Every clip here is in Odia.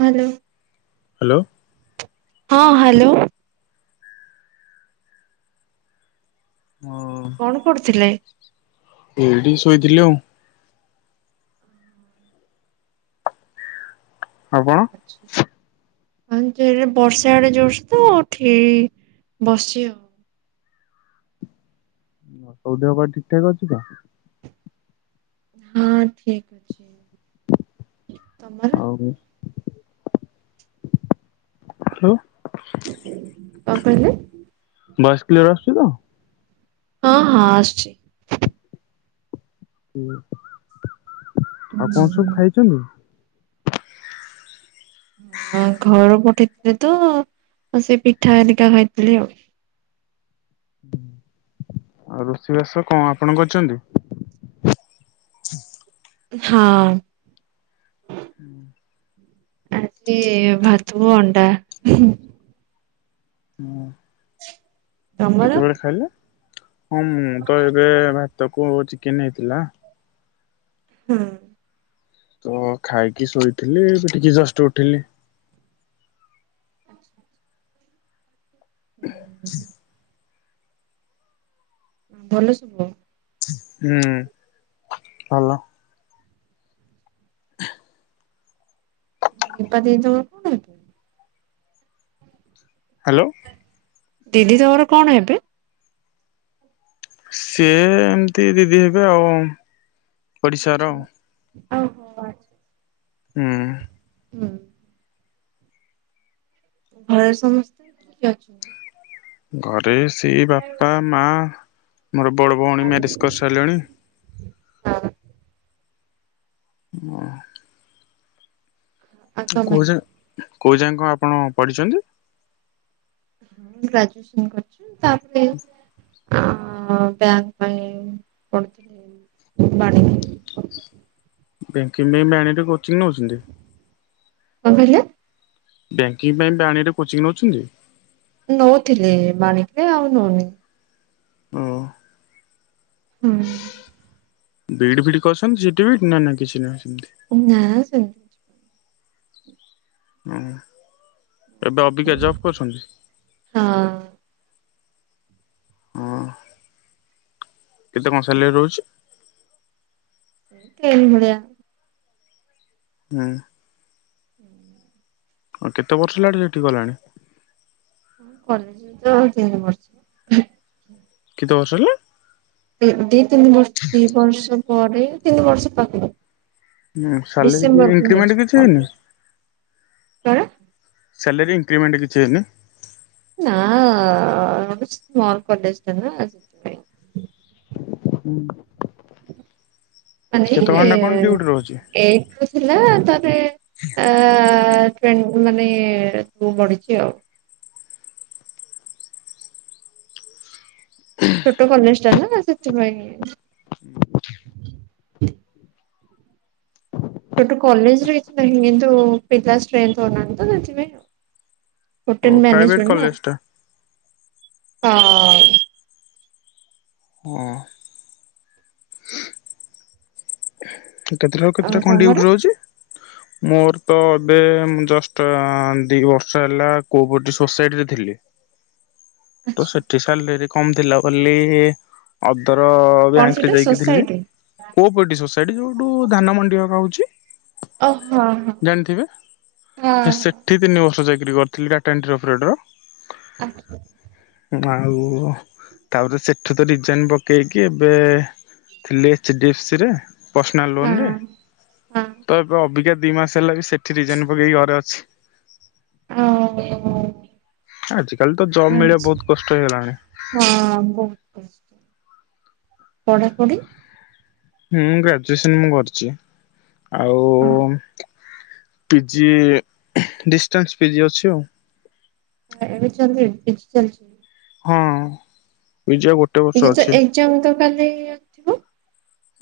ହ୍ୟାଲୋ। ହ୍ୟାଲୋ। ହଁ ହ୍ୟାଲୋ। ହ। କଣ କରୁଥିଲେ? ଏଇଠି ଶୋଇଥିଲି ଆଉ। ଆଉ କଣ? ଆଚ୍ଛା। ହଁ ଜୋରେ ବର୍ଷା ଇଆଡେ ଜୋର ସେ ତ ଉଠି ବସିଚି ଆଉ। ସବୁ ଦେହପା ଠିକ ଠାକ ଅଛି ତ? ହଁ ଠିକ ଅଛି, ତମର? ହଁ। ଆଉ? କଣ କହିଲେ? ଭଏସ କ୍ଲିୟର ଆସୁଛି ତ? ହଁ ହଁ ଆସୁଛି। ଆଉ କଣ ସବୁ ଖାଇଛନ୍ତି? ହଁ ଘର ପଠେଇଥିଲେ ତ ଆଉ ସେ ପିଠା ହେରିକା ଖାଇଥିଲି ଆଉ। ଆଉ ରୋଷେଇ ବାସ କଣ ଆପଣ କରିଚନ୍ତି। ହଁ। ହୁଁ ଆଜି ଭାତବୁ ଅଣ୍ଡା। ହୁଁ। ତମର? କେତେବେଳେ ଖାଇଲେ ହଁ ମୁଁ ତ ଏବେ ଭାତ କୁ ଚିକେନ ହେଇଥିଲା। ହୁଁ। ତ ଖାଇକି ଶୋଇଥିଲି ଟିକେ ଜଷ୍ଟ ଉଠିଲି। ଆଚ୍ଛାଛା ହୁଁ। ଭଲ ସବୁ। ହୁଁ ଭଲ। କିପା ଦେଇ ତମ ହ୍ୟାଲୋ। ଦିଦି ତମର କଣ ହେବେ। ସିଏ ଏମିତି ଦିଦି ହେବେ ଆଉ ଓଡିଶା ର ଓ [unintelligible] ହୁଁ ହୁଁ ଘରେ ସମସ୍ତେ କିଏ ଅଛନ୍ତି? ଘରେ ସଇ ବାପା ମା ମୋର ବଡ଼ ଭଉଣୀ ମ୍ୟାରଜ କରିସାରିଲେଣି ଓ ଆଉ ତମେ କେଉଁ ଯା କେଉଁ ଯାକ ଆପଣ ପଢ଼ିଛନ୍ତି? ଗ୍ରାଜୁଏସନ କରିଛି ତାପରେ ଆ ବ୍ୟାଙ୍କ ପାଇଁ ପଢୁଥିଲି ବାଣ ବ୍ୟାଙ୍କିଙ୍ଗ ପାଇଁ ବାଣୀକରେ କୋଚିଂ ନଉଛନ୍ତି? କଣ କହିଲ? ବ୍ୟାଙ୍କିଙ୍ଗ ପାଇଁ ବାଣିରେ କୋଚିଂ ନେଉଛନ୍ତି? ନଉଥିଲି ବାଣିକରେ ଆଉ ନଉନି। ହଁ ହୁଁ ବିଇଡ ଫିଇଡ କରିଛନ୍ତି ସିଟି ବି ନା ନା କିଛି ନାହିଁ ସେମିତି? ନାଁ ସେ ହ ଏବେ ଅବିକା ଜବ୍ କରୁଛନ୍ତି? ହଁ ହଁ କେତେ କଣ ସାଲାରି ରହୁଛି? ଟେନ ଭଳିଆ। ହୁଁ ହୁଁ କେତେ ବର୍ଷ ହେଲାଣି ସେଠିକି ଗଲାଣି? [unintelligible] ତିନି ବର୍ଷ କେତେ ବର୍ଷ ହେଲା? ଦି ତିନି ବର୍ଷ ଦି ବର୍ଷ ପରେ ତିନି ବର୍ଷ ପାଖାପାଖି ହୁଁ ସାଲେରୀ ଡିସେମ୍ବର କୁ ଇନକ୍ରିମେଣ୍ଟ କିଛି ହେଇନି? ହେଇଯିବ କଣ? ସାଲାରୀ ଇନକ୍ରିମେଣ୍ଟ କିଛି ହେଇନି? ନା ସ୍ମଲ କଲେଜ ଟା ନା ଆ ହୁଁ ମାନେ ଘଣ୍ଟା କଣ ଡ୍ୟୁଟି ରହୁଛି? ଏକ ଥିଲା ତରେ ଅ ମାନେ ତୁ ବଢିଛି ଆଉ ଛୋଟ କଲେଜ ଟା ନା ସେଥିପାଇଁ ଛୋଟ କଲେଜ ରେ କିଛି ନାହିଁ କିନ୍ତୁ ପିଲା ଷ୍ଟ୍ରେନ୍ଥ ହଉନାହାନ୍ତି ତ ସେଥିପାଇଁ ଆଉ। ଓ ହୋଟେଲ ପ୍ରାଇଭେଟ ମ୍ୟାନେଜମେଣ୍ଟ ନା କଲେଜ ଟା। ହ ହଁ କେତେଟା ରୁ କେତେଟା କଣ ଡିଉଟି ରହୁଛି? ହ ମୋର ତ ଏବେ ଜଷ୍ଟ ଦି ବର୍ଷ ହେଲା [unintelligible] ସୋସାଇଟି ରେ ଥିଲି ତ ଆଛା ସେଠି ସାଲାରୀ କମ ଥିଲା ବୋଲି ଅଦର କଣ ବ୍ୟାଙ୍କରେ ସେଟା ଯାଇକି ଥିଲି ସୋସାଇଟି କୋପେଟି ସୋସାଇଟି ଯୋଉ ଧାନ ମଣ୍ଡି ହଉଛି ଅ ହଁ ଜାଣିଥିବେ ହଁ। ହେ ସେଠି ତିନି ବର୍ଷ ଚାକିରି କରିଥିଲି ଟାଟା ଏଣ୍ଟ୍ରି ଅପିରିଏଡ଼ର ଆଚ୍ଛା ଆଉ ତାପରେ ସେଠୁ ତ ଡିଜାଇନ ପକେଇକି ଏବେ ଥିଲି ଏଚ ଡ଼ି ଏଫ ସି ରେ ପର୍ସନାଲ ଲୋନ ହଁ ରେ ହଁ ତ ଏବେ ଅବିକା ଦି ମାସ ହେଲା ବି ସେଠି ରିଜନ ପକେଇକି ଘରେ ଅଛି। ହଁ ହଉ। ଆଜି କା ଆଚ୍ଛା। ହଁ ବହୁତ ପଢ଼ାପଢ଼ି। ହଁ ଗ୍ରାଜୁଏସନ ମୁଁ କରିଛି ହଁ ଆଉ। ପିଜି ଡିଷ୍ଟାନ୍ସ ପିଜି ଅଛି ଆଉ। ହ ଏବେ ଚାଲିବି କିଛି ଚାଲିଛି ହଁ ପଜୟ ଗୋଟେ ବର୍ଷ ଏ ଯେ ତ ଅଛି। ଏକ୍ଜାମ ତ କାଲି ଥିବ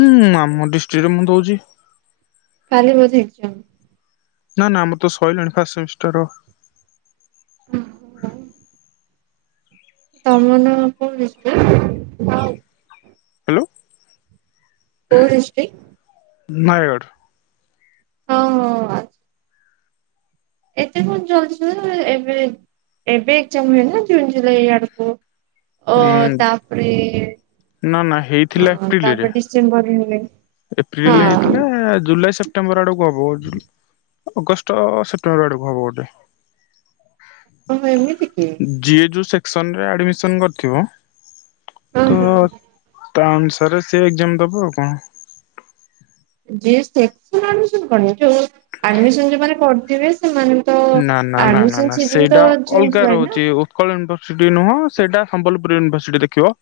ହୁଁ ଆମ ଡିଷ୍ଟ୍ରିକଟ ରେ ମୁଁ ଦଉଛି। କାଲି ବଧେ ଏକ୍ସାମ୍। ନା ନା ଆମର ତ ସରିଲାଣି ଫାଷ୍ଟ ସେମିଷ୍ଟାରର। ଓ ହୋ [unintelligible] ତମ ନାଁ କ [unintelligible] ହ୍ୟାଲୋ। କୋଉ ଡିଶ୍ରିକ୍ଟ। ନୟାଗଡ଼। ହଁ ହଁ ଆ ଏତେ ବତ ଜଳଛ ଏବେ ଏବେ ଏକ୍ସାମ ହ ନା ଜୁନ୍ ଜୁଲାଇ ଆଡ଼କୁ ଓ ଉଁ ତାପରେ। ନା ନା ହେଇଥିଲା ହଁ ଏପ୍ରିଲରେ। [unintelligible] ଏପ୍ରିଲରେ ହଁ ହେଇଥିଲା ଜୁଲାଇ ସେ ସେପ୍ଟେମ୍ବର ଆଡକୁ ହବ ଅଗଷ୍ଟ ସେପ୍ଟେମ୍ବର ଆଡକୁ ହବ ଗୋଟେ। ହଣ ଏମତିତି କି। ଜିଏ ଯେଉଁ ସେକ୍ସନରେ ଆଡ଼ମିସନ୍ କରିଥିବ ତ ଓହୋ। ତା ଅନୁସାରେ ସି ଏକ୍ଜାମ ଦବ ଆଉ କଣ। ଯ ସେସ ଆଡମିନ କରନ ଯୋଉ ଆଡମିସନ ଯୋମାନେ କରିଥିବେ ସେମାନେ ତ ନା ନା ନା ଆଡମିସ ସେଦିନ ତ ନା। ନିରସିଟି ନୁହଁ ସେଇଟା ସମ୍ବଲପୁର ୟୁନିଭରସିଟି ଦେଖିବ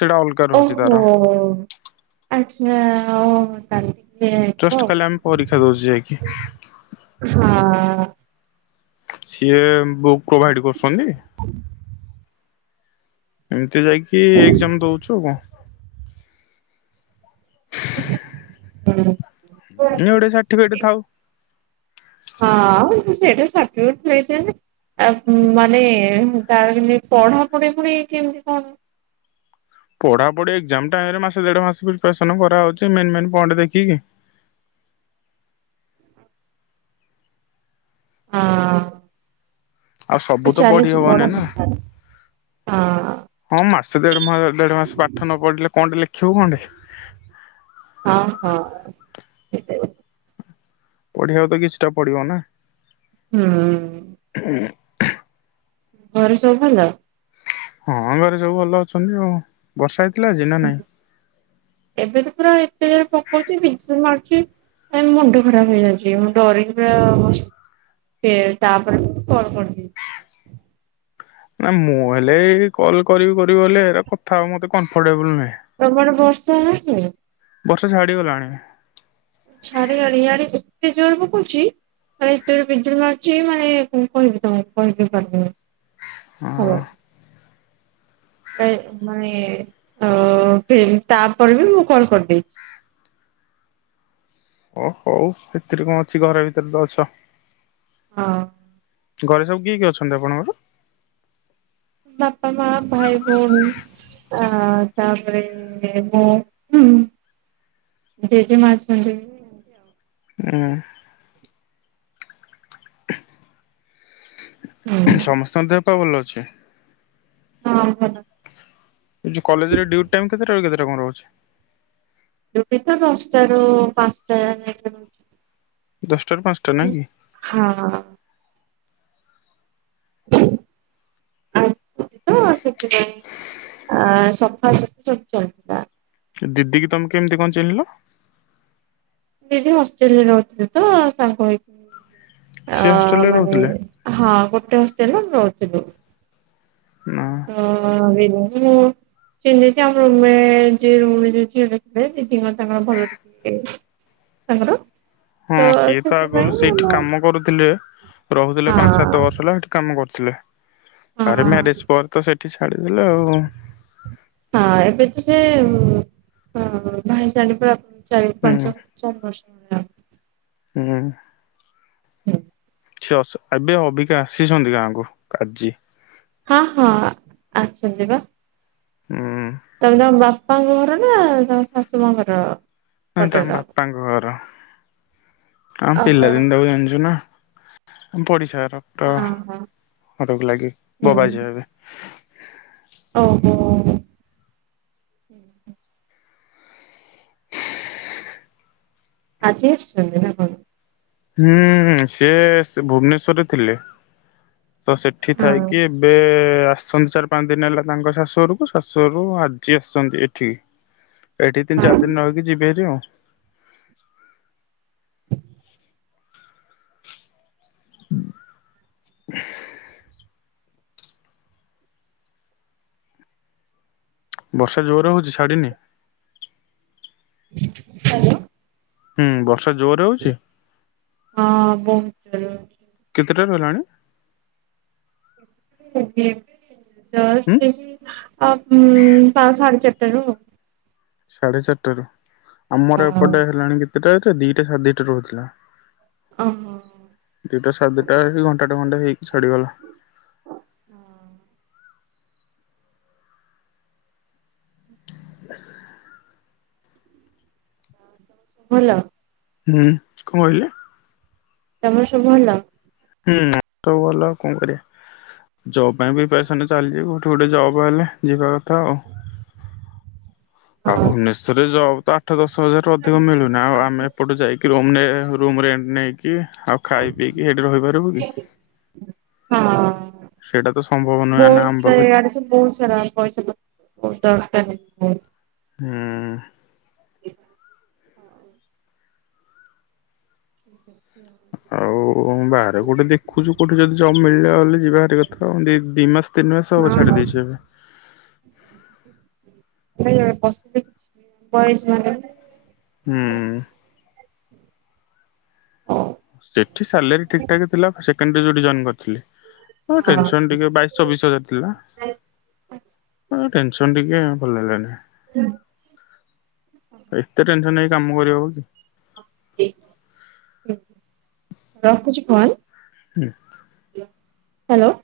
ସେଟା ଅଲଗା ରହୁଛି ଓହୋ ତାର ଆଚ୍ଛା ଓୋ ତା ଫଷ୍ଟ କାଲି ଆମେ ପରୀକ୍ଷା ଦଉୁ ଯାଇକି। ହଁ। ସିଏ ବୁକ୍ ପ୍ରୋଭାଇଡ କରୁଛନ୍ତି। [unintelligible] ଏମିତି ଯାଇକି ଏକ୍ଜାମ ଦଉଛୁ ଆଉ କଣ। ହଁ [unintelligible] ଏମିତି ଗୋଟେ ସାଟିଫିକେଟ୍ ଥାଉ। ହଁ ସେଇଟା ସାଟିଫିକେଟ୍ ଦେଇଥିବେ ମାନେ ତାର ପଢାପଢି ପୁଣି କେମତି କଣ? ପଢ଼ାପଢ଼ି ଏକ୍ଜାମ ଟାଇମ ମାସେ ଦେଢ ମାସ ପ୍ରିପାରେସନ୍ କରାେଉଛି ମେନ୍ ମେନ୍ ପଏଣ୍ଟ ଦେଖିକି। ହଁ। ଆଉ ସବୁ ତ ପଢି ଚାଲିଛି ହବନି ନା। ପଢାପଢି ତାର ହଁ ମାସ ଦେଢ ମାସ ଦେଢ ମାସ ପାଠ ନ ପଢିଲେ କଣ ଟେ ଲେଖିବ କଣଟେ। ହଁ ହଁ ସେ ପଢିବାକୁ ତ କିଛିଟା ପଡିବ ନା। ହୁଁ। ହୁଁ। ଘରେ ସବୁ ଭଲ? ହଁ ଘରେ ସବୁ ଭଲ ଅଛନ୍ତି। ଆଉ ବର୍ଷା ହେଇଥିଲା ଆଜି ନା ନାଇଁ? ଏବେ ତ ପୁରା ଏତେ ଜୋରେ ପକଉଛି ବିଜୁଳି ମାରୁଛି। ନାଇ ମୁଣ୍ଡ ଖରାପ ହେଇଯାଉଛି ମୁଁ ଡରିକି [unintelligible] ତାପରେ ମୁଁ କଲ କରିଥିଲି। ନା ମୁଁ ହେଲେ ଏଇ କଲ୍ କରିବି କରିବି ହେଲେ ଏଟ କଥା ହବ ମତେ କମ୍ଫର୍ଟେବୁଲ ନୁହେଁ। ତମର ବର୍ଷା ହଉଛି? ବର୍ଷା ଛାଡ଼ିଗଲାଣି। ଛାଡି ଆଡି ଇଆଡେ କେତେ ଜୋର ପକଉଛି ମାନେ ଏତେ ଜୋରେ ବିଜୁଳି ମାରୁଛି ମାନେ କଣ କହିବି ତମକୁ କହିିବି ପାରିବିନି ମୁଁ? ହଁ। [unintelligible] ତାପରେ ବି ମୁଁ କଲ କରିଦେଇଛି। ଓ ହଉ ସେଥିରେ କଣ ଅଛି ଘର ଭିତରେ ତ ଅଛ। ହଁ। ଘରେ ସବୁ କିଏ କିଏ ଅଛନ୍ତି ଆପଣଙ୍କର? ବାପା, ମା, ଭାଇ ଭଉଣୀ। ଅ ହଁ ତାପରେ ମୁଁ ହୁଁ ଜେଜେମା ଅଛନ୍ତି। ହୁଁ। ହୁଁ ସମସ୍ତଙ୍କ ଦେହ ପା ଭଲ ଅଛି? ହଁ। କଲେଜ୍‌ରେ ଡ୍ୟୁଇଟ୍ ଟାଇମ୍ କେତେଟାରୁ କେତେଟା କଣ ରହୁଛି? ଏବେତ ଦଶଟାରୁ ପାଞ୍ଚଟା ଯାକେ ରହୁଛି। ଦଶଟାରୁ ପାଞ୍ଚଟା ନା କି? ହଁ। [unintelligible] ତ ସେଥିପାଇଁ ଅଁ ସଫାସଫି ସବୁ ଚାଲିଥିଲା। ଦିଦିକି ତମେ କେମିତି କଣ ଚିହ୍ନିଲ? ଦିଦି ହଷ୍ଟଲରେ ରହୁଥିଲେ ତ ତାଙ୍କ ହେଇକି ସିଏ ଅଁ ହଷ୍ଟେଲରେ ମାନେ ରହୁଥିଲେ? ହଁ ଗୋଟେ ହଷ୍ଟଲରେ ରହୁଥିଲୁ। ହଁ। ହଁ [unintelligible] ଚ [unintelligible] ଆମ ରୁମ ରେ ଯ ରୁମ ରେ ଯୋଉ ଝିଅଟେ ଥିଲେ ଦିଦି ତାଙ୍କର ଭଲ ଟିକେ ତାଙ୍କର ତ ହଁ ସିଏ ତ ଆଗରୁ ସେଥିପାଇଁ ସେଇଠି ମୁଁ କାମ କରୁଥିଲେ ରହୁଥିଲେ ହଁ ପାଞ୍ଚ ସାତ ବର୍ଷ ସେଠି କାମ କରୁଥିଲେ। ତାରେ ହଁ। ମ୍ୟାରେଜ ପରେ ତ ସେଠି ଛାଡିଦେଲେ ଆଉ। ହଁ ଏବେ ତ ସେ ଭାଇସ [unintelligible] ପା ଚାରି ହୁଁ ପାଞ୍ଚ ଚାରି [unintelligible] ହୁଁ ହୁଁ ଛି ଅସୁ ଏବେ ଅବିକା ଆସିଛନ୍ତି ଗାଁକୁ ଆଜି। ହଁ ହଁ ଆସୁଚି ପା। ହୁଁ ତମେ ତମ ବାପାଙ୍କ ଘର ନା ତମ ଶାଶୁ ମାଙ୍କ ଘର? ଆମ ପଟର? ବାପାଙ୍କ ଘର ଆମ ଓହୋ ପିଲାଦିନଟାକୁ ଜାଣିଚୁନା। ପଡିଶା ଘର ତ ହଁ ହଁ ଅଟକୁ ଲାଗି ହୁଁ ବବା ଝିଅ ହେବେ। ଓହୋ ଆଜି ଆସିଛନ୍ତି ନା କଣ? ହୁଁ ସିଏ ଭୁବନେଶ୍ଵରରେ ଥିଲେ। ତ ସେଠି ହଁ ଥାଇକି ଏବେ ଆସିଚନ୍ତି ଚାର ପାଞ୍ଚଦିନ ଦିନି ହେଲା ତାଙ୍କ ଶାଶୁଘରକୁ ଶାଶୁଘରୁ ଆଜି ଆସିଚନ୍ତି ଏଠିକି ଏଇଠି ତିନି ହଁ ଚାର ଦିନ ରହିକି ଯିବ ହେରି ଆଉ। ବର୍ଷା ଜୋରେ ହେଉଚି ଛାଡ଼ିନି। ହ୍ୟାଲୋ। ହୁଁ ବର୍ଷା ଜୋରେ ହଉଚି? ହଁ ବହୁତ୍ ଜୋରେ କେତେଟାରୁ ହେଲାଣି? ଜୋରେ ସାଢେ ହୁଁ? ଚାଟାରୁ ଆଉ। ସାଢେ ଚାରିଟା ରୁ ଆମର ଆଉ। ଏପଟେ ହେଲାଣି କେତେଟା ଦିଟା ସାଢ଼େ ଦିଟା ରହୁଥିଲା। ଓହୋ ହଁ ଦିଟା ସାଢେଦିଇଟା ଘଣ୍ଟାଟେ ଘଣ୍ଟା ହେଇକି ଛଡିଗଲା। ଭଲ। ହୁଁ କଣ କହିଲେ? ତମର ସବୁ ଭଲ? ହୁଁ ସବୁ ଭଲ କଣ କରିବା। ଜବାବି ପ୍ରିପସନ ଚାଲିଚି କୋଉଠି ଗୋଟେ ଜବ୍ ହେଲେ ଯିବା ଆଉ ହଁ। ଭୁବନେଶ୍ଵରରେ ଜବ୍ ଆଠ ଦଶ ହଜାର ରୁ ଅଧିକ ମିଳୁନି। ନା ଆଉ ଆମେ ଏପଟୁ ଯାଇକି ରୁମ୍ ରୁମ୍ ରେଣ୍ଟ ନେଇକି ଆଉ ଖାଇ ପିଇକି ସେଇଠି ରହିବା ହଁ ସେଟା ତ ସମ୍ଭବ ନୁହେଁ ନା ଆମ ପାଖେ ଆଜି ବହୁତ୍ ସରା ପଇସା ପତ୍ର ଦରକାର ବୋହୂତ୍ ହୁଁ। ଆଉ ବାହାରେ ଗୋଟେ ଦେଖୁଚୁ କୋଉଠି ଯଦି ଜବ୍ ମିଳିଲା ହେଲେ ଯିବା ହାରି କଥା ଦି ଦି ମାସ ତିନି ମାସେ ହବ ଛାଡ଼ି ଦେଇଚି ଏବେ। [unintelligible] ହୁଁ। ସେଠି ସାଲେରୀ ଠିକ୍ ଠାକ୍ ଥିଲା ସେକେଣ୍ଡରେ ଯୋଉଠି ଜଏନ୍ କରିଥିଲି ଟେନସନ୍ ଟିକିଏ ବାଇ ଚବିଶ ହଜାର ଥିଲା ଟେନସନ୍ ଟିକେ ଭଲ ଲାଗିଲାନି। ଏତେ ଟେନସନ୍ ହେଇକି କାମ କରି ହବକି? ରଖୁଛି କଲ। ହୁଁ ହ୍ୟାଲୋ।